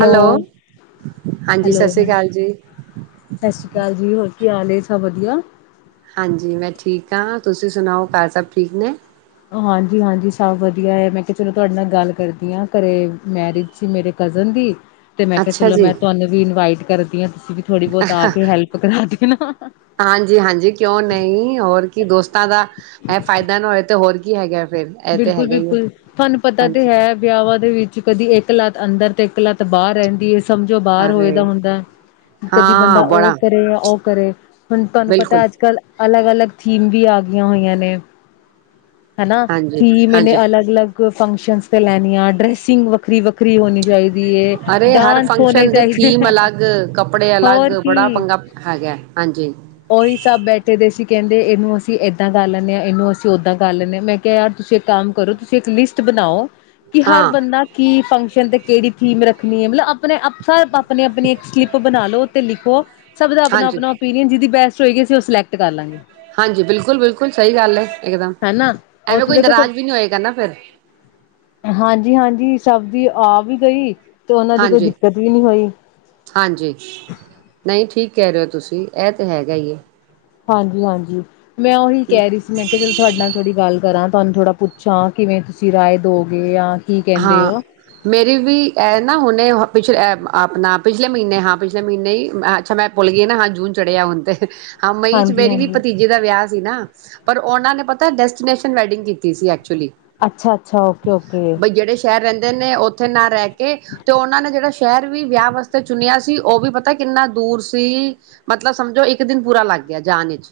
Hello ਹਾਂਜੀ ਸਤਿ ਸ਼੍ਰੀ ਹਾਂ, ਅਕਾਲ ਜੀ ਸਤਿ ਸ੍ਰੀ ਅਕਾਲ ਜੀ ਹੋਰ ਕੀ ਹਾਲ ਏ, ਸਭ ਵਧੀਆ। ਹਾਂਜੀ, ਮੈਂ ਠੀਕ ਹਾਂ, ਤੁਸੀਂ ਸੁਣਾਓ ਘਰ ਸਭ ਠੀਕ ਨੇ। ਹਾਂਜੀ-ਹਾਂਜੀ ਸਭ ਵਧੀਆ ਹੈ ਮੈਂ ਕਿਹਾ ਚਲੋ ਤੁਹਾਡੇ ਨਾਲ ਗੱਲ ਕਰਦੀ ਹਾਂ ਘਰੇ ਮੈਰਿਜ ਸੀ ਮੇਰੇ ਕਜ਼ਨ ਦੀ ਤੇ ਮੈਂ ਕਿਹਾ ਅੱਛਾ ਚਲੋ ਜੀ, ਮੈਂ ਤੁਹਾਨੂੰ ਵੀ ਇਨਵਾਈਟ ਕਰਦੀ ਹਾਂ ਤੁਸੀਂ ਵੀ ਥੋੜ੍ਹੀ ਬਹੁਤ ਆ ਕੇ ਹੈਲਪ ਕਰਾ ਦੇਣਾ ਹਾਂਜੀ-ਹਾਂਜੀ ਕਿਉਂ ਨਹੀਂ ਹੋਰ ਕੀ ਦੋਸਤਾਂ ਦਾ ਹੈ ਫਾਇਦਾ ਨੇ ਤੇ ਹੋਰ ਕੀ ਕੀ ਹੈਗਾ ਏ। ਬਿਲਕੁਲ ਬਿਲਕੁਲ ਤੁਹਾਨੂੰ ਪਤਾ ਤੇ ਹਾਂਜੀ ਹੈ ਵਿਆਹਾਂ ਦੇ ਵਿੱਚ ਕਦੀ ਇੱਕ ਲੱਤ ਅੰਦਰ ਤੇ ਇਕਲਾੱਤ ਬਾਹਰ ਰਹਿੰਦੀ ਹੈ ਸਮਝੋ ਬਾਹਰ ਹੋਏ ਦਾ ਅਰੇ ਹੁੰਦਾ ਕਦੀ ਹਾਂ ਬੰਦਾ ਉਹ ਬੜਾ ਕਰੇ ਉਹ ਕਰੇ ਹੁਣ ਤੁਹਾਨੂੰ ਬਿਲਕੁਲ ਪਤਾ ਅੱਜ ਕੱਲ੍ਹ ਅਲੱਗ ਅਲੱਗ ਥੀਮ ਵੀ ਆ ਗਈਆਂ ਹੋਈਆਂ ਨੇ ਹਨਾ ਹਾਂਜੀ ਸੀ ਮੈਨੇ ਹਾਂਜੀ ਅਲਗ ਅਲੱ ਫੰਕਸ਼ਨ ਤੇ ਲੈਣੀ ਆ ਡਰੈਸਿੰਗ ਵੱਖਰੀ ਵੱਖਰੀ ਹੋਣੀ ਚਾਹੀਦੀ ਏ। ਅਰੇ ਹਰ ਡਾਂਸ ਹੋਣੇ ਫੰਕਸ਼ਨ ਦੇ ਚਾਹੀਦੇ ਥੀਮ ਆ ਅਲੱਗ ਕੱਪੜੇ ਅਲੱਗ ਹੋਰ ਬੜਾ ਪੰਗਾ ਹੈਗਾ ਹਾਂਜੀ ਉਓਹੀ ਸਭ ਬੈਠੇ ਦੇ ਸੀ ਕਹਿੰਦੇ ਇਹਨੂੰ ਅਸੀਂ ਏਦਾਂ ਕਰ ਲੈਂਦੇ ਹਾਂ ਇਹਨੂੰ ਅਸੀਂ ਓਦਾਂ ਕਰ ਲੈਂਦੇ ਹਾਂ ਮੈਂ ਕਿਹਾ ਯਾਰ ਤੁਸੀਂ ਇੱਕ ਕੰਮ ਕਰੋ ਤੁਸੀਂ ਇੱਕ ਲਿਸਟ ਬਣਾਓ ਕਿ ਹਰ ਹਾਂ ਬੰਦਾ ਕੀ ਫੰਕ ਤੇ ਕਿਹੜ ਥੀਮ ਰੱਖਣੀ ਹੈ ਮਤਲਬ ਆਪਣੇ ਆਪੇ ਆਪਣੀ ਆਪਣੀ ਇੱਕ ਸਲਿੱਪ ਬਣਾ ਲਓ ਤੇ ਲਿਖੋ ਸਭ ਦਾ ਆਪਣਾ ਹਾਂਜੀ ਆਪਣਾ ਓਪੀਨੀਅਨ ਜਿਹਦੀ ਬੈਸਟ ਹੋਏਗੀ ਅ ਸੀ ਉਹ ਸਿਲੈਟ ਕਰ ਲਾਂਗੇ ਹਾਂਜੀ ਬਿਲਕੁਲ ਬਿਲਕੁਲ ਸਹੀ ਗੱਲ ਇਕਦਮ ਹਨਾ ਉਹ ਐਵੇਂ ਤੇ ਕੋਈ ਦੇਖੋ ਨਾਰਾਜ਼ ਸਭ ਵੀ ਨੀ ਹੋਏ ਕਹਿੰਦਾ ਫਿਰ ਹਾਂਜੀ ਹਾਂਜੀ ਸਭ ਦੀ ਆ ਵੀ ਗਈ ਤੇ ਉਹਨਾ ਦੀ ਕੋਈ ਹਾਂਜੀ ਦਿੱਕਤ ਵੀ ਨਹੀਂੀ ਹੋਈ ਕੀ ਕਹਿ ਰਹੇ ਹੋ ਤੁਸੀਂ ਇਹ ਤੇ ਹੈਗਾ ਹਾਂਜੀ ਹਾਂਜੀ ਮੈਂ ਉਹੀ ਕਹਿ ਰਹੀ ਸੀ ਮੈਂ ਕਿਹਾ ਚਲੋ ਤੁਹਾਡੇ ਨਾਲ ਥੋੜੀ ਗੱਲ ਕਰਾਂ ਤੁਹਾਨੂੰ ਥੋੜ੍ਹਾ ਪੁੱਛਾਂ ਕਿਵੇਂ ਤੁਸੀਂ ਰਾਏ ਦੋਗੇ ਜਾਂ ਕੀ ਕਹਿੰਦੇ ਹਾਂ ਹੋ ਮੇਰੀ ਵੀ ਇਹ ਨਾ ਹੁਣੇ ਪਿੱਛੇ ਆਪਣਾ ਪਿਛਲੇ ਮਹੀਨੇ ਹਾਂ ਪਿਛਲੇ ਮਹੀਨੇ ਹੀ ਅੱਛਾ ਮੈਂ ਭੁੱਲ ਗਈ ਨਾ ਹਾਂ ਜੂਨ ਚੜਿਆ ਹੁਣ ਤੇ ਹਾਂ ਮਈ 'ਚ ਹਾਂਜੀ ਮੇਰੀ ਵੀ ਹਾਂਜੀ ਭਤੀਜੇ ਦਾ ਵਿਆਹ ਸੀ ਨਾ ਪਰ ਉਹਨਾਂ ਨੇ ਪਤਾ ਡੈਸਟੀਨੇਸ਼ਨ ਵੈਡਿੰਗ ਕੀਤੀ ਸੀ ਐਕਚੁਲੀ ਅੱਛਾ ਅੱਛਾ ਓਕੇ ਓਕੇ ਬਈ ਜਿਹੜੇ ਸ਼ਹਿਰ ਰਹਿੰਦੇ ਨੇ ਉੱਥੇ ਨਾ ਰਹਿ ਕੇ ਤੇ ਉਹਨਾਂ ਨੇ ਜਿਹੜਾ ਸ਼ਹਿਰ ਵੀ ਵਿਆਹ ਵਾਸਤੇ ਚੁਣਿਆ ਸੀ ਉਹ ਵੀ ਪਤਾ ਕਿੰਨਾ ਦੂਰ ਸੀ ਮਤਲਬ ਸਮਝੋ ਇੱਕ ਦਿਨ ਪੂਰਾ ਲੱਗ ਗਿਆ ਜਾਣ ਵਿਚ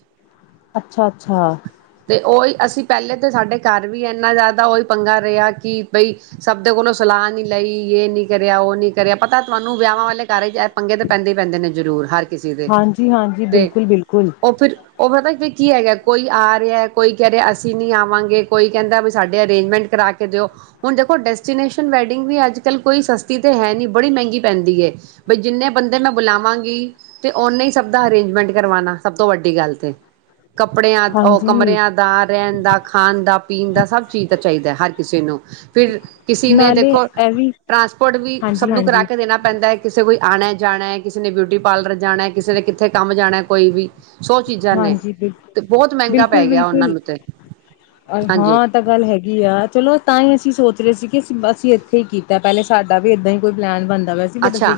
ਅੱਛਾ ਅੱਛਾ ਤੇ ਉਹੀ ਅਸੀਂ ਪਹਿਲੇ ਤਾਂ ਸਾਡੇ ਘਰ ਵੀ ਇੰਨਾ ਜ਼ਿਆਦਾ ਉਹੀ ਪੰਗਾ ਰਿਹਾ ਕਿ ਬਈ ਸਭ ਦੇ ਕੋਲੋਂ ਸਲਾਹ ਨੀ ਲਈ ਇਹ ਨੀ ਕਰਿਆ ਉਹ ਨੀ ਕਰਿਆ ਪਤਾ ਤੁਹਾਨੂੰ ਵਿਆਹਾਂ ਵਾਲੇ ਘ ਪੰਗੇ ਤਾਂ ਪੈਂਦੇ ਹੀ ਪੈਂਦੇ ਨੇ ਜ਼ਰੂਰ ਹਰ ਕਿਸੇ ਦੇ ਹਾਂਜੀ ਹਾਂਜੀ ਤੇ ਬਿਲਕੁਲ ਬਿਲਕੁਲ ਉਹ ਫਿਰ ਉਹ ਪਤਾ ਕੀ ਹੈਗਾ ਕੋਈ ਆ ਰਿਹਾ ਕੋਈ ਕਹਿ ਰਿਹਾ ਅਸੀਂ ਨਹੀਂੀ ਆਵਾਂਗੇ ਕੋਈ ਕਹਿੰਦਾ ਵੀ ਸਾਡੇ ਅਰੇਂਜਮੈਂਟ ਕਰਾ ਕੇ ਦਿਓ ਹੁਣ ਦੇਖੋ ਡੈਸਟੀਨੇਸ਼ਨ ਵੈਡਿੰਗ ਵੀ ਅੱਜ ਕੱਲ੍ਹ ਕੋਈ ਸਸਤੀ ਤੇ ਹੈ ਨਹੀਂ, ਬੜੀ ਮਹਿੰਗੀ ਪੈਂਦੀ ਐ। ਬਈ ਜਿੰਨੇ ਬੰਦੇ ਮੈਂ ਬੁਲਾਵਾਂਗੀ ਤੇ ਉਹਨਾਂ ਹੀ ਸਭ ਦਾ ਅਰੇਂਜਮੈਂਟ ਕਰਵਾਉਣਾ ਸਭ ਤੋਂ ਵੱਡੀ ਗੱਲ ਤੇ। ਕੱਪੜਿਆਂ ਉਹ ਹਾਂਜੀ ਕਮਰਿਆਂ ਦਾ, ਰਹਿਨ ਦਾ, ਖਾਨ ਦਾ, ਪੀਨ ਦਾ, ਸਭ ਚੀਜ਼ ਤਾਂ ਚਾਹੀਦਾ ਹੈ ਹਰ ਕਿਸੇ ਨੂੰ। ਫਿਰ ਕਿਸੇ ਨੇ ਨਾਲੇ ਦੇਖੋ ਇਹ ਵੀ ਟਰਾਂਸਪੋਰਟ ਵੀ ਹਾਂਜੀ ਸਭ ਨੂੰ ਕਰਾ ਹਾਂਜੀ ਕੇ ਦੇਣਾ ਪੈਂਦਾ ਹੈ ਕਿਸੇ ਕੋਈ ਆਣਾ ਜਾਣਾ, ਕਿਸੇ ਨੇ ਬਿਊਟੀ ਪਾਰਲਰ ਜਾਣਾ, ਕਿਸੇ ਨੇ ਕਿੱਥੇ ਕੰਮ ਜਾਣਾ ਕੋਈ ਵੀ। ਸੌ ਚੀਜ਼ਾਂ ਨੇ ਹਾਂਜੀ ਬਿਲਕੁ ਤੇ ਬਹੁਤ ਮਹਿੰਗਾ ਪੈ ਗਿਆ ਉਹਨਾਂ ਬਿਲਕੁਲ-ਬਿਲਕੁਲ, ਨੂੰ ਤੇ ਹਾਂਜੀ ਹਾਂ ਤਾਂ ਗੱਲ ਹੈਗੀ ਆ ਚਲੋ ਤਾਂ ਹੀ ਅਸੀਂ ਸੋਚ ਸੀ ਕਿ ਅਸੀਂ ਇੱਥੇ ਹੀ ਕੀਤਾ, ਪਹਿਲੇ ਸਾਡਾ ਵੀ ਇਦਾਂ ਹੀ ਕੋਈ ਪਲੈਨ ਬਣ- ਅੱਛਾ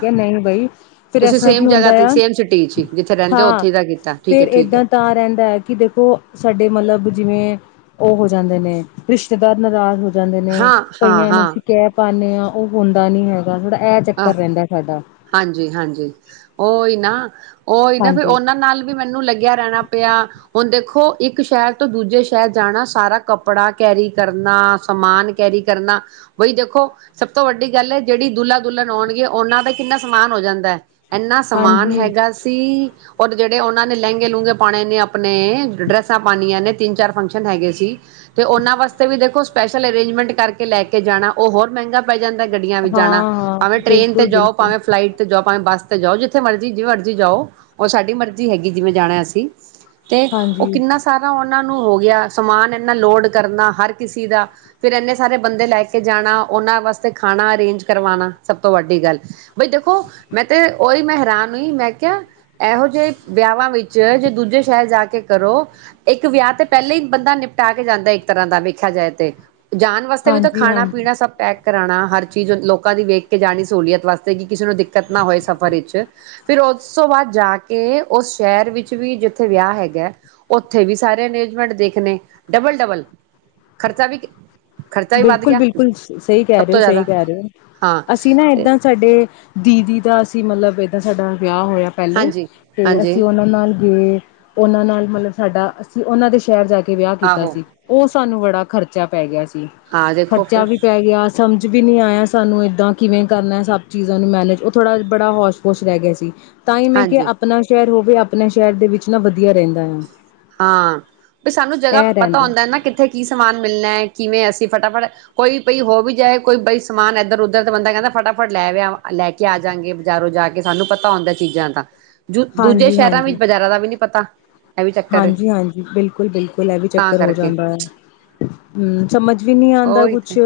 ਤੁਸੀਂ ਇਸ ਤਰ੍ਹਾਂ ਕੀ ਸੇਮ ਜਗ੍ਹਾ ਹੁੰਦਾ ਤੇ ਆ ਸੇਮ ਸਿਟੀ ਚ ਹੀ ਜਿੱਥੇ ਰਹਿੰਦੇ ਹੋ ਹਾਂ ਉੱਥੇ ਦਾ ਹੀ ਕੀਤਾ। ਠੀਕ ਫੇਰ ਹੈ ਠੀਕ ਹੈ ਏਦਾਂ ਤਾਂ ਰਹਿੰਦਾ ਹੈ ਕਿ ਦੇਖੋ ਸਾਡੇ ਮਤਲਬ ਜਿਵੇਂ ਉਹ ਹੋ ਜਾਂਦੇ ਨੇ, ਰਿਸ਼ਤੇਦਾਰ ਨਾਰਾਜ਼ ਹੋ ਜਾਂਦੇ ਨੇ, ਹਾਂ ਹਾਂ ਕਈਆਂ ਨੂੰ ਅਸੀਂ ਕਹਿ ਪਾਨੇ ਆ ਉਹ ਹੁੰਦਾ ਨੀ ਹੈ। ਆਹ ਹਾਂਜੀ-ਹਾਂਜੀ ਉਹ ਹੀ ਨਾ। [unintelligible] ਉਹ ਹੀ ਨਾ ਫਿਰ ਹਾਂਜੀ ਉਹਨਾਂ ਨਾਲ ਵੀ ਮੈਨੂੰ ਲੱਗਿਆ ਰਹਿਣਾ ਪਿਆ। ਹੁਣ ਦੇਖੋ ਇੱਕ ਸ਼ਹਿਰ ਤੋਂ ਦੂਜੇ ਸ਼ਹਿਰ ਜਾਣਾ, ਸਾਰਾ ਕੱਪੜਾ ਕੈਰੀ ਕਰਨਾ, ਸਮਾਨ ਕੈਰੀ ਕਰਨਾ ਬਈ ਦੇਖੋ ਸਭ ਤੋਂ ਵੱਡੀ ਗੱਲ ਹੈ ਜਿਹੜੀ ਦੁੱ ਦੁਲਣ ਹੋਣਗੇ ਉਹਨਾਂ ਦਾ ਕਿੰਨਾ ਸਮਾਨ ਹੋ ਜਾਂਦਾ ਹੈ। ਏਨਾ ਸਮਾਨ ਹਾਂਜੀ ਹੈਗਾ ਸੀ ਔਰ ਜਿਹੜੇ ਉਹਨਾਂ ਨੇ ਲਹਿੰਗੇ ਲੂੰਘਗੇ ਪਾਣੇ ਨੇ ਆਪਣੇ, ਡਰੈਸਾਂ ਪਾਣੀਆਂ ਨੇ ਤਿੰਨ ਚਾਰ ਫੰਕਸ਼ਨ ਹੈਗੇ ਸੀ ਤੇ ਉਹਨਾਂ ਵਾਸਤੇ ਵੀ ਦੇਖੋ ਸਪੈਸ਼ਲ ਅਰੇਂਜਮੈਂਟ ਕਰ ਲੈ ਕੇ ਜਾਣਾ ਉਹ ਹੋਰ ਮਹਿੰਗਾ ਪੈ ਜਾਂਦਾ ਗੱਡੀਆਂ ਵਿੱਚ ਹਾਂ ਜਾਣਾ। ਹਾਂ ਟ੍ਰੇਨ ਤੇ ਬਿਲਕੁਲ ਜਾਓ ਬਿਲਕੁਲ ਭਾਵੇਂ ਫਲਾਈਟ ਤੇ ਜਾ ਭਾਵੇਂ ਬੱਸ ਤੇ ਜਾਓ ਜਿੱਥੇ ਮਰਜ਼ੀ, ਜਿਵੇਂ ਮਰਜ਼ੀ ਜਾਓ ਉਹ ਸਾਡੀ ਮਰਜ਼ੀ ਹੈਗੀ ਜਿਵੇਂ ਜਾਣਾ ਅਸੀਂ। ਤੇ ਉਹ ਹਾਂਜੀ ਕਿੰਨਾ ਸਾਰਾ ਆਉਣ ਉਹਨਾਂ ਨੂੰ ਹੋ ਗਿਆ, ਸਮਾਨ ਇਨਾ ਲੋਡ ਕਰਨਾ ਹਰ ਕਿਸੇ ਦਾ ਫਿਰ ਇੰਨੇ ਸਾਰੇ ਬੰਦੇ ਲੈ ਕੇ ਜਾਣਾ, ਉਹਨਾਂ ਵਾਸਤੇ ਖਾਣਾ ਅਰੇਂਜ ਕਰਵਾਨਾ। ਸਭ ਤੋਂ ਵੱਡੀ ਗੱਲ ਬਈ ਦੇਖੋ ਮੈਂ ਤੇ ਉਹੀ ਮੈਂ ਹੈਰਾਨ ਮੈਂ ਕਿਹਾ ਇਹੋ ਜਿਹੇ ਵਿਆਹਾਂ ਵਿੱਚ ਜੇ ਦੂਜੇ ਸ਼ਹਿਰ ਜਾ ਕੇ ਕਰੋ ਇੱਕ ਵਿਆਹ ਤੇ ਪਹਿਲਾਂ ਹੀ ਬੰਦਾ ਨਿਪਟਾ ਕੇ ਜਾਂਦਾ ਇੱਕ ਤਰ੍ਹਾਂ ਦਾ ਵੇਖਿਆ ਜਾਏ ਤੇ, ਜਾਣ ਵਾਸਤੇ ਵੀ ਤਾਂ ਹਾਂਜੀ ਖਾਣਾ ਹਾਂਜੀ ਪੀਣਾ ਸਭ ਪੈਕ ਕਰਾਣਾ ਹਰ ਚੀਜ਼ ਲੋਕਾਂ ਦੀ ਵੇਖ ਜਾਣੀ ਸਹੂਲੀਅਤ ਵਾਸਤੇ ਕਿ ਕਿਸੇ ਨੂੰ ਦਿ ਕਤ ਨਾ ਹੋਏ ਸਫ਼ਰ ਵਿੱਚ ਫਿਰ ਉਸ ਤੋਂ ਬਾਅਦ ਜਾ ਕੇ ਉਸ ਸ਼ਹਿਰ ਵਿੱਚ ਵੀ ਜਿੱ ਥੇ ਵਿਆਹ ਹੈਗਾ, ਉੱਥੇ ਵੀ ਸਾਰੇ ਅਨਜਮੈਂਟ ਦੇਖਨੇ ਡਬਲ-ਡਬਲ ਖਰਚਾ ਵੀ ਖਰਚਾ ਵੀ ਵੱਧ ਬਿਲਕੁਲ, ਗਿਆ ਬਿਲਕੁਲ, ਸਹੀ ਕਹਿ ਸਭ ਰਹੇ ਹੋ, ਤੋਂ ਸਹੀ ਜ਼ਿਆਦਾ ਕਹਿ ਰਹੇ ਹੋ। ਹਾਂ ਅਸੀਂ ਨਾ ਤੇ ਇੱਦਾਂ ਸਾਡੇ ਦੀਦੀ ਦਾ ਅਸੀਂ ਮਤਲਬ ਏਦਾਂ ਸਾਡਾ ਵਿਆਹ ਹੋਇਆ ਪਹਿਲੇ, ਹਾਂਜੀ ਤੇ ਅਸੀਂ ਹਾਂਜੀ ਉਹਨਾਂ ਨਾਲ ਗਏ। ਉਹਨਾਂ ਨਾਲ ਮਤਲਬ ਸਾਡਾ, ਅਸੀਂ ਉਹਨਾਂ ਦੇ ਸ਼ਹਿਰ ਜਾ ਕੇ ਵਿਆਹ ਕੀਤਾ ਆਹੋ ਸੀ। ਉਸ ਸਾਨੂੰ ਬੜਾ ਖਰਚਾ ਪੈ ਗਿਆ ਸੀ। ਹਾਂ ਦੇਖੋ ਖਰਚਾ ਫਿਰ ਵੀ ਪੈ ਗਿਆ ਸਮਝ ਵੀ ਨਹੀਂ ਆਇਆ ਸਾਨੂੰ, ਏਦਾਂ ਕਿਵੇਂ ਕਰਨਾ ਸਭ ਚੀਜ਼ਾਂ ਨੂੰ ਮੈਨੇਜ, ਉਹ ਥੋੜ੍ਹਾ ਬੜਾ ਹੋਜ ਪੋਜ ਰਹਿ ਗਿਆ ਸੀ। ਤਾਂਹੀ ਮੈਂ ਕਿਹਾ, ਹਾਂਜੀ ਆਪਣਾ ਸ਼ਹਿਰ ਹੋ ਵੇ ਆਪਣੇ ਸ਼ਹਿਰ ਦੇ ਵਿੱਚ ਨਾ ਵਧੀਆ ਰਹਿੰਦਾ ਆ। ਹਾਂ ਬਸ ਸਾਨੂੰ ਜਗ੍ਹਾ ਇਹ ਪਤਾ ਰਹਿੰਦਾ ਹੁੰਦਾ ਨਾ ਕਿੱਥੇ ਕੀ ਸਮਾਨ ਮਿਲਣਾ ਹੈ। ਕਿਵੇਂ ਅਸੀਂ ਫਟਾਫਟ ਕੋਈ ਬਈ ਹੋ ਵੀ ਜਾਏ ਕੋਈ ਬਈ ਸਮਾਨ ਇੱਧਰ ਉੱਧਰ ਤਾਂ ਬੰਦਾ ਕਹਿੰਦਾ ਫਟਾਫਟ ਲੈਿਆ ਲੈ ਕੇ ਆ ਜਾਂਗੇ ਬਾਜ਼ਾਰੋਂ ਜਾ ਕੇ ਸਾਨੂੰ ਪਤਾ ਹੁੰਦਾ ਚੀਜ਼ਾਂ ਦਾ। ਦੂਜੇ ਸ਼ਹਿਰਾਂ ਹਾਂਜੀ-ਹਾਂਜੀ। ਵਿੱਚ ਬਜ਼ਾਰਾਂ ਦਾ ਵੀ ਨੀ ਪਤਾ। ਇਹ ਵੀ ਚੱਕਰ ਏ ਹਾਂਜੀ-ਹਾਂਜੀ। ਬਿਲਕੁਲ, ਬਿਲਕੁਲ। ਇਹ ਵੀ ਤਾਂ ਚੱਕਰ ਹੋ ਕਰਕੇ ਜਾਂਦਾ ਹੈ। ਹੂੰ ਸਮਝ ਵੀ ਨਹੀਂ ਆਉਂਦਾ ਉਹੀ ਤੇ ਕੁਛ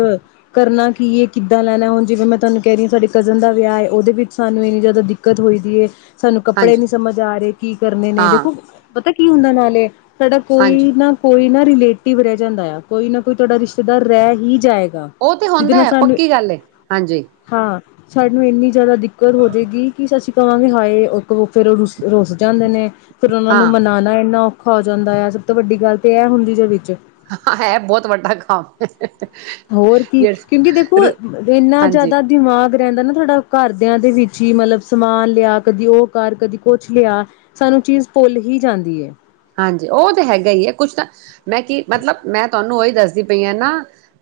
ਕਰਨਾ ਕੀ ਹੈ ਕਿੱਦਾਂ ਲੈਣਾ ਹੁਣ ਜਿਵੇਂ ਮੈਂ ਤੁਹਾਨੂੰ ਕਹਿ ਰਹੀ ਹਾਂ ਸਾਡੇ ਕਜ਼ਨ ਦਾ ਵਿਆਹ ਹੈ ਉਹਦੇ ਵਿੱਚ ਸਾਨੂੰ ਇੰਨੀ ਜ਼ਿਆਦਾ ਦਿੱਕਤ ਹੋਈਦੀ ਹੈ। ਸਾਨੂੰ ਕੱਪੜੇ ਹਾਂਜੀ ਨੀ ਸਮਝ ਆ ਰਹੇ ਕੀ ਕਰਨੇ ਨੇ ਹਾਂ ਦੇਖੋ ਪਤਾ ਕੀ ਹੁੰਦਾ ਨਾਲੇ? ਸਾਡਾ ਹਾਂਜੀ ਕੋਈ ਨਾ ਕੋਈ ਨਾ ਰਿਲੇਟਿਵ ਰਹਿ ਜਾਂਦਾ ਹੈ, ਕੋਈ ਨਾ ਕੋਈ ਤੁਹਾਡਾ ਰਿਸ਼ਤੇਦਾਰ ਰਹਿ ਹੀ ਜਾਏਗਾ। ਉਹ ਤੇ ਜਿਹਦੇ ਹੁੰਦਾ ਨਾਲ ਹੈ, ਸਾਨੂੰ ਪੱਕੀ ਗੱਲ ਹੈ, ਹਾਂਜੀ। ਹਾਂ ਸਾਨੂੰ ਇੰਨੀ ਜ਼ਿਆਦਾ ਦਿੱਕਤ ਹੋ ਜਾਏਗੀ ਕਿ ਅਸੀਂ ਕਹਾਂਗੇ ਹਾਏ ਫਿਰਤੋ ਰੁਸ ਰੁੱਸ ਜਾਂਦੇ ਨੇ। ਫਿਰ ਉਹਨਾਂ ਹਾਂ ਨੂੰ ਮਨਾਓ। ਇੰਨਾ ਔਖਾ ਹੋ ਜਾਂਦਾ ਆ ਸਭ ਤੋਂ ਵੱਡੀ ਗੱਲ ਤੇ ਇਹ ਹੁੰਦੀ ਜੇ ਵਿੱਚ। ਹਾਂ ਹੈ ਬਹੁਤ ਵੱਡਾ ਕੰਮ। ਹੋਰ ਕੀ ਕਿਉਂਕਿ ਦੇਖੋ ਜਿਹੜਾ ਇੰਨਾ ਹਾਂਜੀ ਜ਼ਿਆਦਾ ਦਿਮਾਗ ਰਹਿੰਦਾ ਨਾ ਤੁਹਾਡਾ ਘਰਦਿਆਂ ਦੇ ਵਿੱਚ ਹੀ ਮਤਲਬ ਸਮਾਨ ਲਿਆ ਕਦੀ ਉਹ ਕਰ, ਕਦੀ ਕੁਛ ਲਿਆ ਸਾਨੂੰ ਚੀਜ਼ ਭੁੱਲ ਹੀ ਜਾਂਦੀ ਹੈ। ਹਾਂਜੀ, ਉਹ ਤਾਂ ਹੈਗਾ ਹੀ ਹੈ ਕੁਛ ਤਾਂ ਮੈਂ ਕੀ ਮਤਲਬ ਮੈਂ ਤੁਹਾਨੂੰ ਉਹੀ ਦੱਸਦੀ ਪਈ ਹ ਨਾ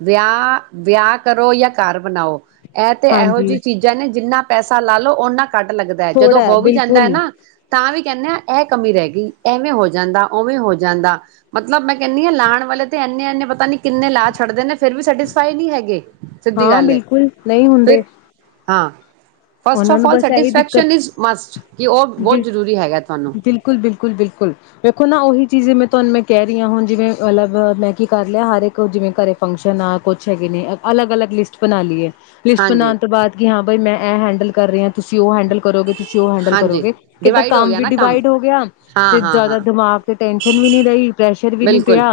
ਵਿਆਹ, ਵਿਆਹ ਕਰੋ ਜਾਂ ਘਰ ਬਣਾਓ। ਇਹ ਤੇ ਇਹੋ ਹਾਂਜੀ ਜਿਹੀ ਚੀਜ਼ਾਂ ਨੇ ਜਿੰਨਾ ਪੈਸਾ ਲਾ ਲਓ ਉਹਨਾਂ ਘਟ ਲੱਗਦਾ ਹੈ,। ਜਦੋਂ ਥੋੜ੍ਹਾ ਹੋ ਵੀ ਜਾਂਦਾ ਹੈ ਬਿਲਕੁਲ ਨਾ ਤਾਂ ਵੀ ਕਹਿੰਦੇ ਇਹ ਕਮੀ ਰਹਿ ਗਈ ਐਵੇਂ ਹੋ ਜਾ ਜਾਂਦਾ ਉਵੇਂ ਹੋ ਜਾਂਦਾ ਮਤਲਬ ਮੈਂ ਕਹਿੰਦੀ ਹਾਂ ਲਾਉਣ ਵਾਲੇ ਤੇ ਇੰਨੇ-ਇੰਨੇ ਪਤਾ ਨੀ ਕਿੰਨੇ ਲਾ ਛੱਡਦੇ ਨੇ ਫੇਰ ਵੀ ਸੈਟਿਸਫਾਈ ਨਹੀਂ ਹੈਗੇ ਸਿੱਧੀ ਹਾਂ ਗੱਲ ਹੈ। ਬਿਲਕੁਲ ਨਹੀਂ ਫਿਰ ਹੁੰਦੇ ਹਾਂ। ਫਸਟ ਉਹਨਾਂ ਆਫ ਨੂੰ ਆਲ ਬਸ ਇਹੀ ਦਿੱਕਤ ਸੈਟਿਸਫੈਕਸ਼ਨ ਇਜ਼ ਮਸਟ ਕਿ ਉਹ ਬਹੁਤ ਬਿਲ ਜ਼ਰੂਰੀ ਹੈਗਾ ਤੁਹਾਨੂੰ। ਬਿਲਕੁਲ ਬਿਲਕੁਲ ਬਿਲਕੁਲ ਵੇਖੋ ਨਾ ਉਹੀ ਚੀਜ਼ ਜਿਵੇਂ ਤੁਹਾਨੂੰ ਮੈਂ ਕਹਿ ਰਹੀ ਹਾਂ ਹੁਣ ਜਿਵੇਂ ਅਲਗ ਮੈਂ ਕੀ ਕਰ ਲਿਆ ਹਰ ਇੱਕ ਜਿਵੇਂ ਘਰ ਫੰਕਸ਼ਨ ਆ ਕੁਛ ਹੈਗੇ ਨੇ ਅਲੱਗ -ਅਲੱਗ ਲਿਸਟ ਬਣਾ ਲਈਏ। ਲਿਸਟ ਹਾਂਜੀ ਬਣਾਨ ਤੋਂ ਬਾਅਦ ਕੀ ਹਾਂ ਬਈ ਮੈਂ ਇਹ ਕੀ ਕਰ ਰਹੇ ਹਾਂ ਤੁਸੀਂ ਉਹ ਹੈਂਡਲ ਕਰੋਗੇ ਤੁਸੀਂ ਔ ਹੈਂਡਲ ਹਾਂਜੀ ਕਰੋਗੇ। ਕਿਤੇ ਡਿਵਾਈਡ ਹੋ ਕੰਮ ਗਿਆ ਵੀ ਨਾ ਡਿਵਾਈਡ ਹੋ ਗਿਆ। ਹਾਂ ਤੇ ਹਾਂ ਹਾਂ ਜਿਆਦਾ ਦਿਮਾਗ ਤੇ ਟੈਨਸ਼ਨ ਵੀ ਨਹੀਂ ਪ੍ਰੈਸਰ ਵੀ ਨਹੀਂ ਪਿਆ ਬਿਲਕੁਲ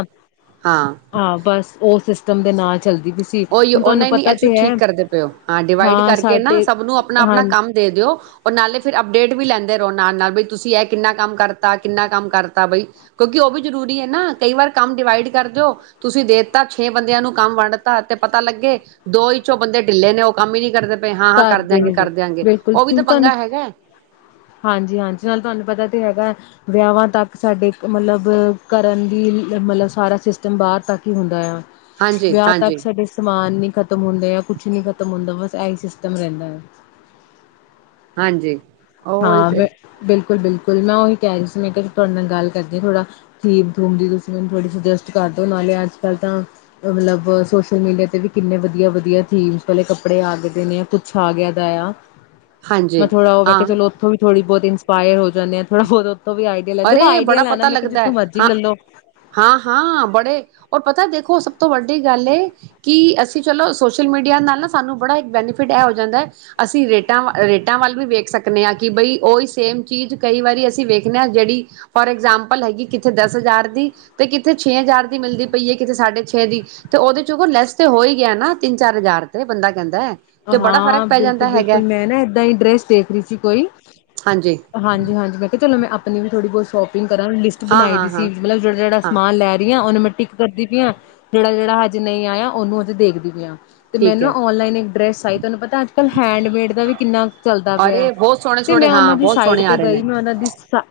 ਹਾਂ ਬਸ ਔ ਸਿਸਟਮ ਤਮ ਦੇ ਨਾਲ ਚੱਲਦੀ ਵੀ ਸੀ ਉਹੀ ਹੁਣ ਉਹਨਾ ਤੁਹਾਨੂੰ ਹੀ ਨੀ ਐ ਪਤਾ ਤੇ ਹੈ ਠੀਕ ਕਰਦੇ ਪਏਓ ਹਾਂ ਡਿਵਾਈਡ ਕਰਕੇ ਨਾ ਸਭ ਨੂੰ ਆਪਣਾ -ਆਪਣਾ ਹਾਂ ਕੰਮ ਦੇ ਦਿਓ ਔਰ ਨਾਲੇ ਫਿਰ ਅਪਡੇਟ ਵੀ ਲੈਂਦੇ ਰਹੋ ਨਾਲ -ਨਾਲ ਬਈ ਤੁਸੀਂ ਇਹ ਕਿੰਨਾ ਕੰਮ ਕਰਤਾ, ਕਿੰਨਾ ਕੰਮ ਕਰਤਾ ਬਈ ਕਿਉਂਕਿ ਉਹ ਵੀ ਜਰੂਰੀ ਹੈ ਨਾ ਕਈ ਵਾਰ ਕੰਮ ਡਿਵਾਈਡ ਕਰ ਦਿਓ ਤੁਸੀਂ ਦੇਤਾ ਛੇ ਬੰਦਿਆਂ ਨੂੰ ਕੰਮ ਵੰਡ ਤਾ ਤੇ ਪਤਾ ਲੱਗੇ ਦੋ ਈਚੋ ਬੰਦੇ ਢਿੱਲੇ ਨੇ ਉਹ ਕੰਮ ਹੀ ਨੀ ਕਰਦੇ ਹਾਂ, ਹਾਂ ਘਰ ਕਰ ਦੇ ਦਿਆਂਗੇ ਕਰ ਨੇ ਦਿਆਂਗੇ ਉਹ ਵੀ ਤੇ ਪੰਗਾ ਹੈਗਾ ਹੈ। ਹਾਂਜੀ, ਹਾਂਜੀ ਨਾਲ ਤੁਹਾਨੂੰ ਪਤਾ ਤਾਂ ਹੈਗਾ, ਵਿਆਹਾਂ ਤੱਕ ਸਾਡੇ ਮਤਲਬ ਕਰਨ ਦੀ ਮਤਲਬ ਸਾਰਾ ਸਿਸਟਮ ਬਾਹਰ ਤੱਕ ਹੀ ਹੁੰਦਾ ਆ। ਹਾਂਜੀ ਵਿਆਹ ਤੱਕ ਹਾਂਜੀ ਸਾਡੇ ਸਮਾਨ ਨੀ ਖਤ ਖਤਮ ਹੁੰਦੇ ਆ ਕੁਛ ਨੀ ਖਤਮ ਹੁੰਦਾ ਬਸ ਇਹੀ ਸਿਸਟਮ ਰਹਿੰਦਾ ਹੈ। ਹਾਂਜੀ। ਉਹੀ ਹਾਂ ਮੈਂ ਤੇ ਬਿਲਕੁਲ, ਬਿਲਕੁਲ। ਮੈਂ ਉਹੀ ਕਹਿ ਸੀ ਮੈਂ ਕਿਹਾ ਤੁਹਾਡੇ ਨਾਲ ਗੱਲ ਕਰਦੀ ਹਾਂ ਥੋੜਾ ਥੀਮ-ਥੂਮ ਦੀ ਤੁਸੀਂ ਮੈਨੂੰ ਥੋੜੀ ਸੁਜੈਸਟ ਕਰਦੋ ਨਾਲੇ ਅੱਜ -ਕੱਲ ਤਾਂ ਮਤਲਬ ਸੋਸ਼ਲ ਮੀਡੀਆ ਤੇ ਵੀ ਕਿੰਨੇ ਵਧੀਆ ਵਧਆ ਥੀਮਸ ਵਾਲੇ ਕੱਪੜੇ ਆ ਗਏ ਨੇ ਕੁਛ ਆ ਗਿਆ ਦਾ ਆ। ਮੈਂ ਹਾਂਜੀ ਥੋੜਾ ਉਹ ਵੇ ਹਾਂ ਚਲੋ ਔਥੋਂ ਵੀ ਥੋੜੀ ਬੋਹੁਤ ਇੰਸਪਾਇਰ ਹੋ ਜਾਂਦੇ ਥੋੜਾ ਹੋਰ ਅਰੇ ਬੜਾ ਪਤਾ ਲੱਗਦਾ ਹੈ ਮਰਜ਼ੀ ਹਾਂ, ਲੈਲੋ ਹਾਂ, ਹਾਂ ਬੜੇ ਔਰ ਪਤਾ ਦੇਖੋ ਸਭ ਸਭ ਤੋਂ ਵੱਡੀ ਗੱਲ ਏ ਕਿ ਅਸੀਂ ਚਲੋ ਸੋਸ਼ਲ ਮੀਡੀਆ ਨਾਲ ਨਾ ਸਾਨੂੰ ਬੜਾ ਇੱਕ ਬੈਨੀਫਿਟ ਇਹ ਹੋ ਜਾਂਦਾ ਹੈ। ਅਸੀਂ ਰੇਟਾਂ ਰੇਟਾਂ ਵੱਲ ਵੀ ਵੇਖ ਸਕਦੇ ਹਾਂ ਕਿ ਬਈ ਉਹੀ ਸੇਮ ਚੀਜ਼ ਕਈ ਵਾਰੀ ਅਸੀਂ ਵੇਖਦੇ ਹਾਂ ਜਿਹੜੀ ਫੋਰ ਐਗਜਾਮਪਲ ਹੈਗੀ ਕਿੱਥੇ ਦਸ ਹਜ਼ਾਰ ਦੀ ਤੇ ਕਿੱਥੇ ਛੇ ਹਜ਼ਾਰ ਦੀ ਮਿਲਦੀ ਪਈ ਹੈ। ਕਿਥੇ ਸਾਡੇ ਛੇ ਦੀ ਤੇ ਉਹਦੇ ਚ ਲੈਸ ਤੇ ਹੋ ਹੀ ਗਿਆ ਨਾ। ਤਿੰਨ ਚਾਰ ਹਜ਼ਾਰ ਤੇ ਬੰਦਾ ਕਹਿੰਦਾ ਹੈ ਤੇ ਬੜਾ ਫ਼ਰਕ ਹਾਂ ਪੈ ਬਿਲਕੁਲ, ਜਾਂਦਾ ਹੈਗਾ ਬਿਲਕੁਲ ਮੈਂ ਨਾ ਏਦਾਂ ਹੀ ਡਰੈਸ ਦੇਖ ਰਹੀ ਸੀ ਕੋਈ ਹਾਂਜੀ ਹਾਂਜੀ, ਹਾਂਜੀ ਮੈਂ ਕਿਹਾ ਚਲੋ ਮੈਂ ਆਪਣੀ ਵੀ ਥੋੜ੍ਹੀ ਬਹੁਤ ਸ਼ੋਪਿੰਗ ਕਰਾ ਲਿਸਟ ਹਾਂ ਬਣਾਈ ਹਾਂ ਸੀ। ਹਾਂ ਮਲਬ ਜਿਹੜਾ ਜਿਹੜ ਹਾਂ ਸਮਾਨ ਲੈ ਰਹੀ ਉਹਨੇ ਮੈ ਟਿੱਕ ਕਰਦੀ ਪਈਆਂ ਜਿਹੜਾ, ਜਿਹੜਾ ਅੱਜ ਨਹੀਂ ਆਇਆ ਉਹਨੂੰ ਅੱਜ ਦੇਖਦੀ ਪਈਆਂ। ਤੇ ਠੀਕ ਮੈਨੂੰ ਹੈ ਔਨਲਾਈਨ ਇੱਕ ਡਰੈਸ ਤੈਨੂੰ ਪਤਾ ਅੱਜ ਕਲ ਹੈਂਡ ਮੇਡ ਦਾ ਵੀ ਕਿੰਨਾ ਚੱਲਦਾ ਪਿਆ, ਅਰੇ ਬਹੁਤ ਸੋਹਣੇ ਤੇ ਸੋਹਣੇ ਮੈਂ ਹਾਂ ਉਨ੍ਹਾਂ ਦੀ ਬਹੁਤ ਸਾਈਟ ਸੋਹਣੇ ਆ ਤੇ ਰਹੇ ਗਈ ਨੇ ਮੈਂ ਉਨ੍ਹਾਂ ਦੀ ਸਾਈ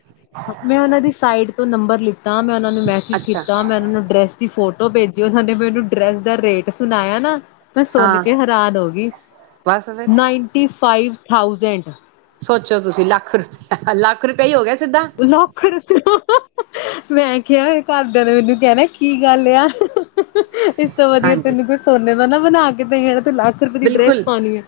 ਮੈਂ ਉਹਨਾਂ ਦੀ ਸਾਈਡ ਤੋਂ ਨੰਬਰ ਤਾਂ ਮੈਂ ਉਹਨਾਂ ਨੂੰ ਮੈਸੇਜ ਅੱਛਾ ਕੀਤਾ ਮੈਂ ਉਹਨਾਂ ਨੂੰ ਡਰੈਸ ਦੀ ਫੋਟੋ ਭੇਜੀ ਓਨਾ ਨੇ ਮੈਨੂੰ ਡਰੈਸ ਦਾ ਰੇਟ ਸੁਣਾਇਆ ਨਾ ਮੈਂ ਸੁਣ ਹਾਂ ਕੇ ਹੈਰਾਨ ਹੋ ਗਈ ਬਸ ਫਿਰ ਨਾਈਨਟੀ ਫਾਈਵ ਥਾਊਜੈਂਡ ਸੋਚੋ ਤੁਸੀਂ ਲੱਖ ਰੁ ਲੱਖ ਰੁਪਏ ਈ ਹੋ ਗਏ ਲੋਕੜ [inaudible] ਮੈਂ ਕਿਆ ਘਰਦਿਆਂ ਨੇ ਮੈਨੂੰ ਕਹਿਣਾ ਕੀ ਗੱਲ ਇਆ ਇਸ ਤੋਂ ਵਧੀਆ ਹਾਂਜੀ ਤੈਨੂੰ ਕੋਈ ਸੋਨੇ ਦਾ ਨਾ ਬਨਾ ਕਿੇ [inaudible] ਲੱਖ ਰੁਪਏ ਦੀ ਡਰੈਸ ਬਿਲਕੁਲ ਪਾਨੀ ਏ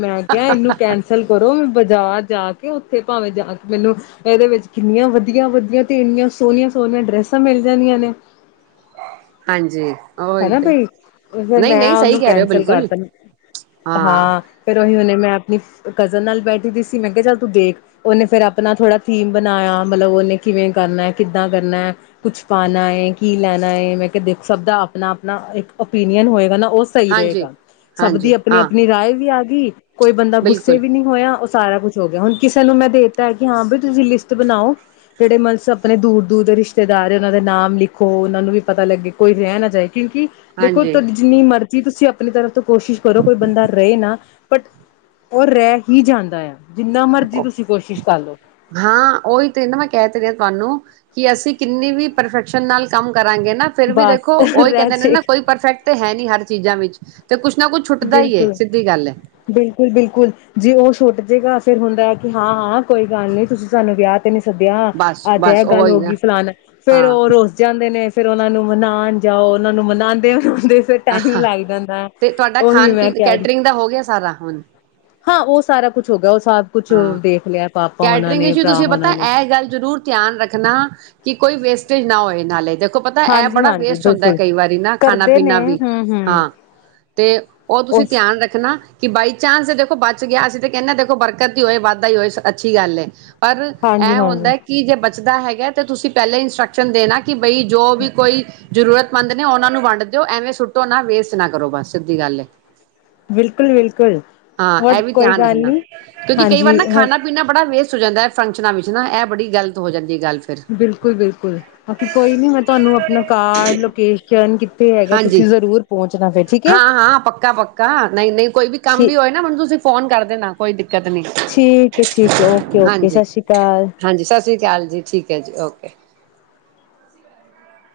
ਮੈਂ ਕਿਹਾ ਇਹਨੂੰ ਕੈਂਸਲ ਕਰੋ ਮੈਂ ਜਾ ਜਾ ਕੇ ਉੱਥੇ ਭਾਵੇਂ ਜਾ ਕੇ ਮੈਨੂੰ ਇਹਦੇ ਵਿੱਚ ਕਿੰਨੀਆਂ ਵਧੀਆ ਵਧੀਆ ਤੇ ਇੰਨਆਂ ਸੋਨੀਆਂ ਸੋਨੀਆਂ ਡਰੈਸਾਂ ਮਿਲ ਜਾਂਦੀਆਂ ਨੇ ਹਾਂਜੀ ਉਹੀ ਹੈਨਾ ਤੇ ਬਈ ਫਿਰ ਨਹੀਂ ਮੈਂ ਨਹੀਂ ਸਹੀ ਉਹਨੂੰ ਕਹਿ ਰਹੇ ਹੋ ਕੈਂਸਲ ਬਿਲਕੁਲ ਕਰਤਾ ਹਾਂ ਫੇਿਰ ਉਹੀ ਉਹਨੇ ਮੈਂ ਆਪਣੀ ਕਜ਼ਨ ਨਾਲ ਬੈਠੀ ਦੀ ਸੀ ਮੈਂ ਕਿਹਾ ਚੱਲ ਤੂੰ ਦੇਖ ਉਹਨੇ ਫੇਿਰ ਆਪਣਾ ਥੋੜਾ ਥੀਮ ਬਨਾਇਆ ਮਤਲਬ ਉਹਨੇ ਕਿਵੇਂ ਕਰਨਾ ਕਿੱਦਾਂ ਕਰਨਾ ਏ ਕੁਛ ਪਾਨਾ ਏ ਕੀ ਲੈਣਾ ਏ ਮੈਂ ਕਿਹਾ ਦੇਖ ਸਭ ਦਾ ਅਪਨਾ ਅਪਨਾ ਇੱਕ ਓਪੀਨੀਅਨ ਹੋਏਗਾ ਨਾ ਉਹ ਸਹੀ ਹਾਂਜੀ ਰਹੇਗਾ ਸਭ ਹਾਂਜੀ ਦੀ ਅਪਨੀ ਹਾਂ ਅਪਨੀ ਰਾਏ ਵੀ ਆ ਤੀ ਕੋਈ ਬੰਦਾ ਗੁੱਸੇ ਬਿਲਕੁਲ ਵੀ ਨਹੀਂ ਹੋਇਆ। ਸਾਰਾ ਕੁਛ ਹੋ ਗਿਆ ਹੁਣ ਕਿਸੇ ਨੂੰ ਮੈਂ ਦੇ ਦਿੱਤਾ ਕਿ ਹਾਂ ਬ ਤੁਸੀਂ ਲਿਸਟ ਬਣਾਓ ਜਿਹੜੇ ਮ ਆਪਣੇ ਦੂਰ ਦੂਰ ਦੇ ਰਿਸ਼ਤੇਦਾਰ ਉਹਨਾਂ ਦੇ ਨਾਮ ਲਿਖੋ ਉਹਨਾਂ ਨੂੰ ਵੀ ਪਤਾ ਲੱਗੇ ਕੋਈ ਰਹਿ ਨਾ ਜਾਏ ਕਿਉਂਕਿ ਦੇਖੋ ਤੁ ਹਾਂਜੀ ਜਿੰਨੀ ਮਰਜ਼ੀ ਤੁਸੀਂ ਅਪ ਆਪਣੀ ਤਰਫ ਤੋਂ ਕੋਸ਼ਿਸ਼ ਕਰੋ ਕੋਈ ਬੰਦਾ ਰਹੇ ਨਾ ਬਟ ਉਹ ਰਹਿ ਹੀ ਜਾਂਦਾ ਆ ਜਿੰਨਾ ਮਰਜ਼ੀ ਤੁਸੀਂ ਕੋਸ਼ਿਸ਼ ਕਰ ਲਓ ਹਾਂ ਉਹੀ ਤੇ ਨਾ ਮੈਂ ਕਹਿ ਤੇ ਰਿਹਾ ਤੁਹਾਨੂੰ ਕਿ ਅਸੀਂ ਕਿੰਨੀ ਵੀ ਪਰਫੈਕਸ਼ਨ ਨਾਲ ਕੰਮ ਕਰਾਂਗੇ ਨਾ ਫਿਰ ਵੀ ਬਸ ਦੇਖੋ ਉਹੀ ਰਹਿ ਕਹਿੰਦੇ ਨੇ ਜੇ ਨਾ ਕੋਈ ਪਰਫੈਕਟ ਹੈ ਨੀ ਹਰ ਚੀਜ਼ਾਂ ਵਿੱਚ ਤੇ ਕੁਛ ਨਾ ਕੁਛ ਛੁੱਟਦਾ ਈ ਏ ਬਿਲਕੁਲ ਸਿੱਧੀ ਗੱਲ ਹੈ ਬਿਲਕੁਲ-ਬਿਲਕੁਲ ਜੇ ਉਹ ਛੁੱਟ ਜੇਗਾ ਫਿਰ ਹੁੰਦਾ ਕਿ ਹਾਂ ਹਾਂ ਕੋਈ ਗੱਲ ਨਹੀ ਤੁਸੀਂ ਸਾਨੂੰ ਵਿਆਹ ਤੇ ਨੀ ਸੱਦਿਆਾਂ ਬਸ ਅੱਜ ਇਹ ਬਸ ਗੱਲ ਉਹੀ ਹੋ ਨਾ ਗਈ ਫਲਾਨ ਫੇਰ ਹਾਂ ਉਹ ਰੁਸ ਜਾਂਦੇ ਨੇ ਫੇਿਰ ਉਹਨਾਂ ਨੂੰ ਮਨਾਨ ਜਾਓ ਉਹਨਾਂ ਨੂੰ ਮਨਾਦੇ ਉਹ ਆਹ ਤੇ ਤੁਹਾਡਾ ਉਹੀ ਖਾਨ ਮੈਂ ਪੀਨ ਕਹਿ ਰਹੀ ਕੈਟਰਿੰਗ ਦਾ ਹੋ ਗਿਆ ਸਾਰਾ ਹੁਣ ਹਾਂ ਉਹ ਸਾਰਾ ਕੁਛ ਹੋ ਗਿਆ ਸਭ ਕੁਛ ਹਾਂ ਦੇਖ ਲਿਆ ਪਾਪਾ ਉਹਨਾਂ ਕੈਟਰਿੰਗ ਨੇ ਇਸ਼ੂ ਭਰਾ ਤੁਸੀਂ ਪਤਾ ਉਹਨਾਂ ਨੇ ਇਹ ਗੱਲ ਜ਼ਰੂਰ ਧਿਆਨ ਰੱਖਨਾ ਕਿ ਕੋਈ ਵੇਸਟੇਜ ਨਾ ਹੋਏ ਨਾਲੇ ਦੇ ਪਤਾ ਇਹ ਬੜਾ ਹਾਂਜੀ-ਹਾਂਜੀ ਵੇਸਟ ਹੁੰਦਾ ਬਿਲਕੁਲ ਕਈ ਵਾਰੀ ਨਾ ਖਾਨਾ ਕਰਦੇ ਨੇ ਪੀਨਾ ਵੀ ਹੂੰ-ਹੂੰ ਹਾਂ ਤੇ ਉਹ ਤੁਸੀਂ ਉਸ ਧਿਆਨ ਰੱਖਣਾ ਕਿ ਬਾਈ ਚਾਂਸ ਤੇ ਦੇਖੋ ਬਚ ਗਿਆ ਅਸੀ ਤੇ ਕਹਿੰਨੇ ਆ ਦੇਖੋ ਬਰ ਕਦੀ ਹੋਏ ਵਾਧਾ ਹੀ ਹੋਏ ਅੱਛੀ ਗੱਲ ਏ ਪਰ ਇਹ ਹਾਂਜੀ-ਹਾਂਜੀ ਹੁੰਦਾ ਕਿ ਜੇ ਬ ਸਿਦਾ ਹੈਗਾ ਤੇ ਤੁਸੀਂ ਪਹਿਲੇ ਇੰਸਟਰਕਸ਼ਨ ਦੇਣਾ ਕੀ ਬਈ ਜੋ ਵੀ ਕੋਈ ਜ਼ਰੂਰਤਮੰਦ ਨੇ ਉਹਨਾਂ ਨੂੰ ਵੰਡ ਦਿਓ, ਐਵੇਂ ਸੁੱਟੋ ਨਾ ਵੇਸਟ ਨਾ ਕਰੋ ਬਸ ਸਿੱਧੀ ਗੱਲ ਏ ਬਿਲਕੁਲ-ਬਿਲਕੁਲ, ਹੋਰ ਕੋਈ ਗੱਲ ਨੀ ਕਿਉਕ ਕਈ ਵਾਰ ਹਾਂਜੀ ਨਾ ਹੁਣ ਖਾਣਾ ਪੀਣਾ ਬੜਾ ਵੇਸਟ ਹੋ ਜਾਂਦਾ ਫੰਕਸ਼ਨਾਂ ਵਿੱਚ ਨਾ, ਇਹ ਬੜੀ ਗ਼ਲਤ ਹੋ ਜਾਂਦੀ ਹੈ ਗੱਲ ਫਿਰ ਬਿਲਕੁਲ-ਬਿਲਕੁਲ, ਬਾਕੀ ਕੋਈ ਨੀ ਮੈਂ ਤੁਹਾਨੂੰ ਆਪਣਾ ਕਾਰਡ, ਲੋਕੇਸ਼ਨ, ਕਿੱਥੇ ਹੈਗਾ ਹਾਂਜੀ ਤੁਸੀਂ ਜ਼ਰੂਰ ਪਹੁੰਚਨਾ ਫਿਰ ਠੀਕ ਹੈ ਹਾਂ ਹਾਂ ਪੱਕਾ ਪੱਕਾ ਨਹੀਂ ਨਹੀਂ ਕੋਈ ਵੀ ਠੀ ਕੋਈ ਦਿ ਕਤ ਨਹੀਂ, ਓਕੇ-ਓਕੇ ਸਤਿ ਸ਼੍ਰੀ ਅਕਾਲ। ਹਾਂਜੀ-ਹਾਂਜੀ, ਸਤ ਸ੍ਰੀ ਅਕਾਲ ਜੀ ਠੀਕ ਹੈ ਜੀ ਓਕੇ। [unintelligible]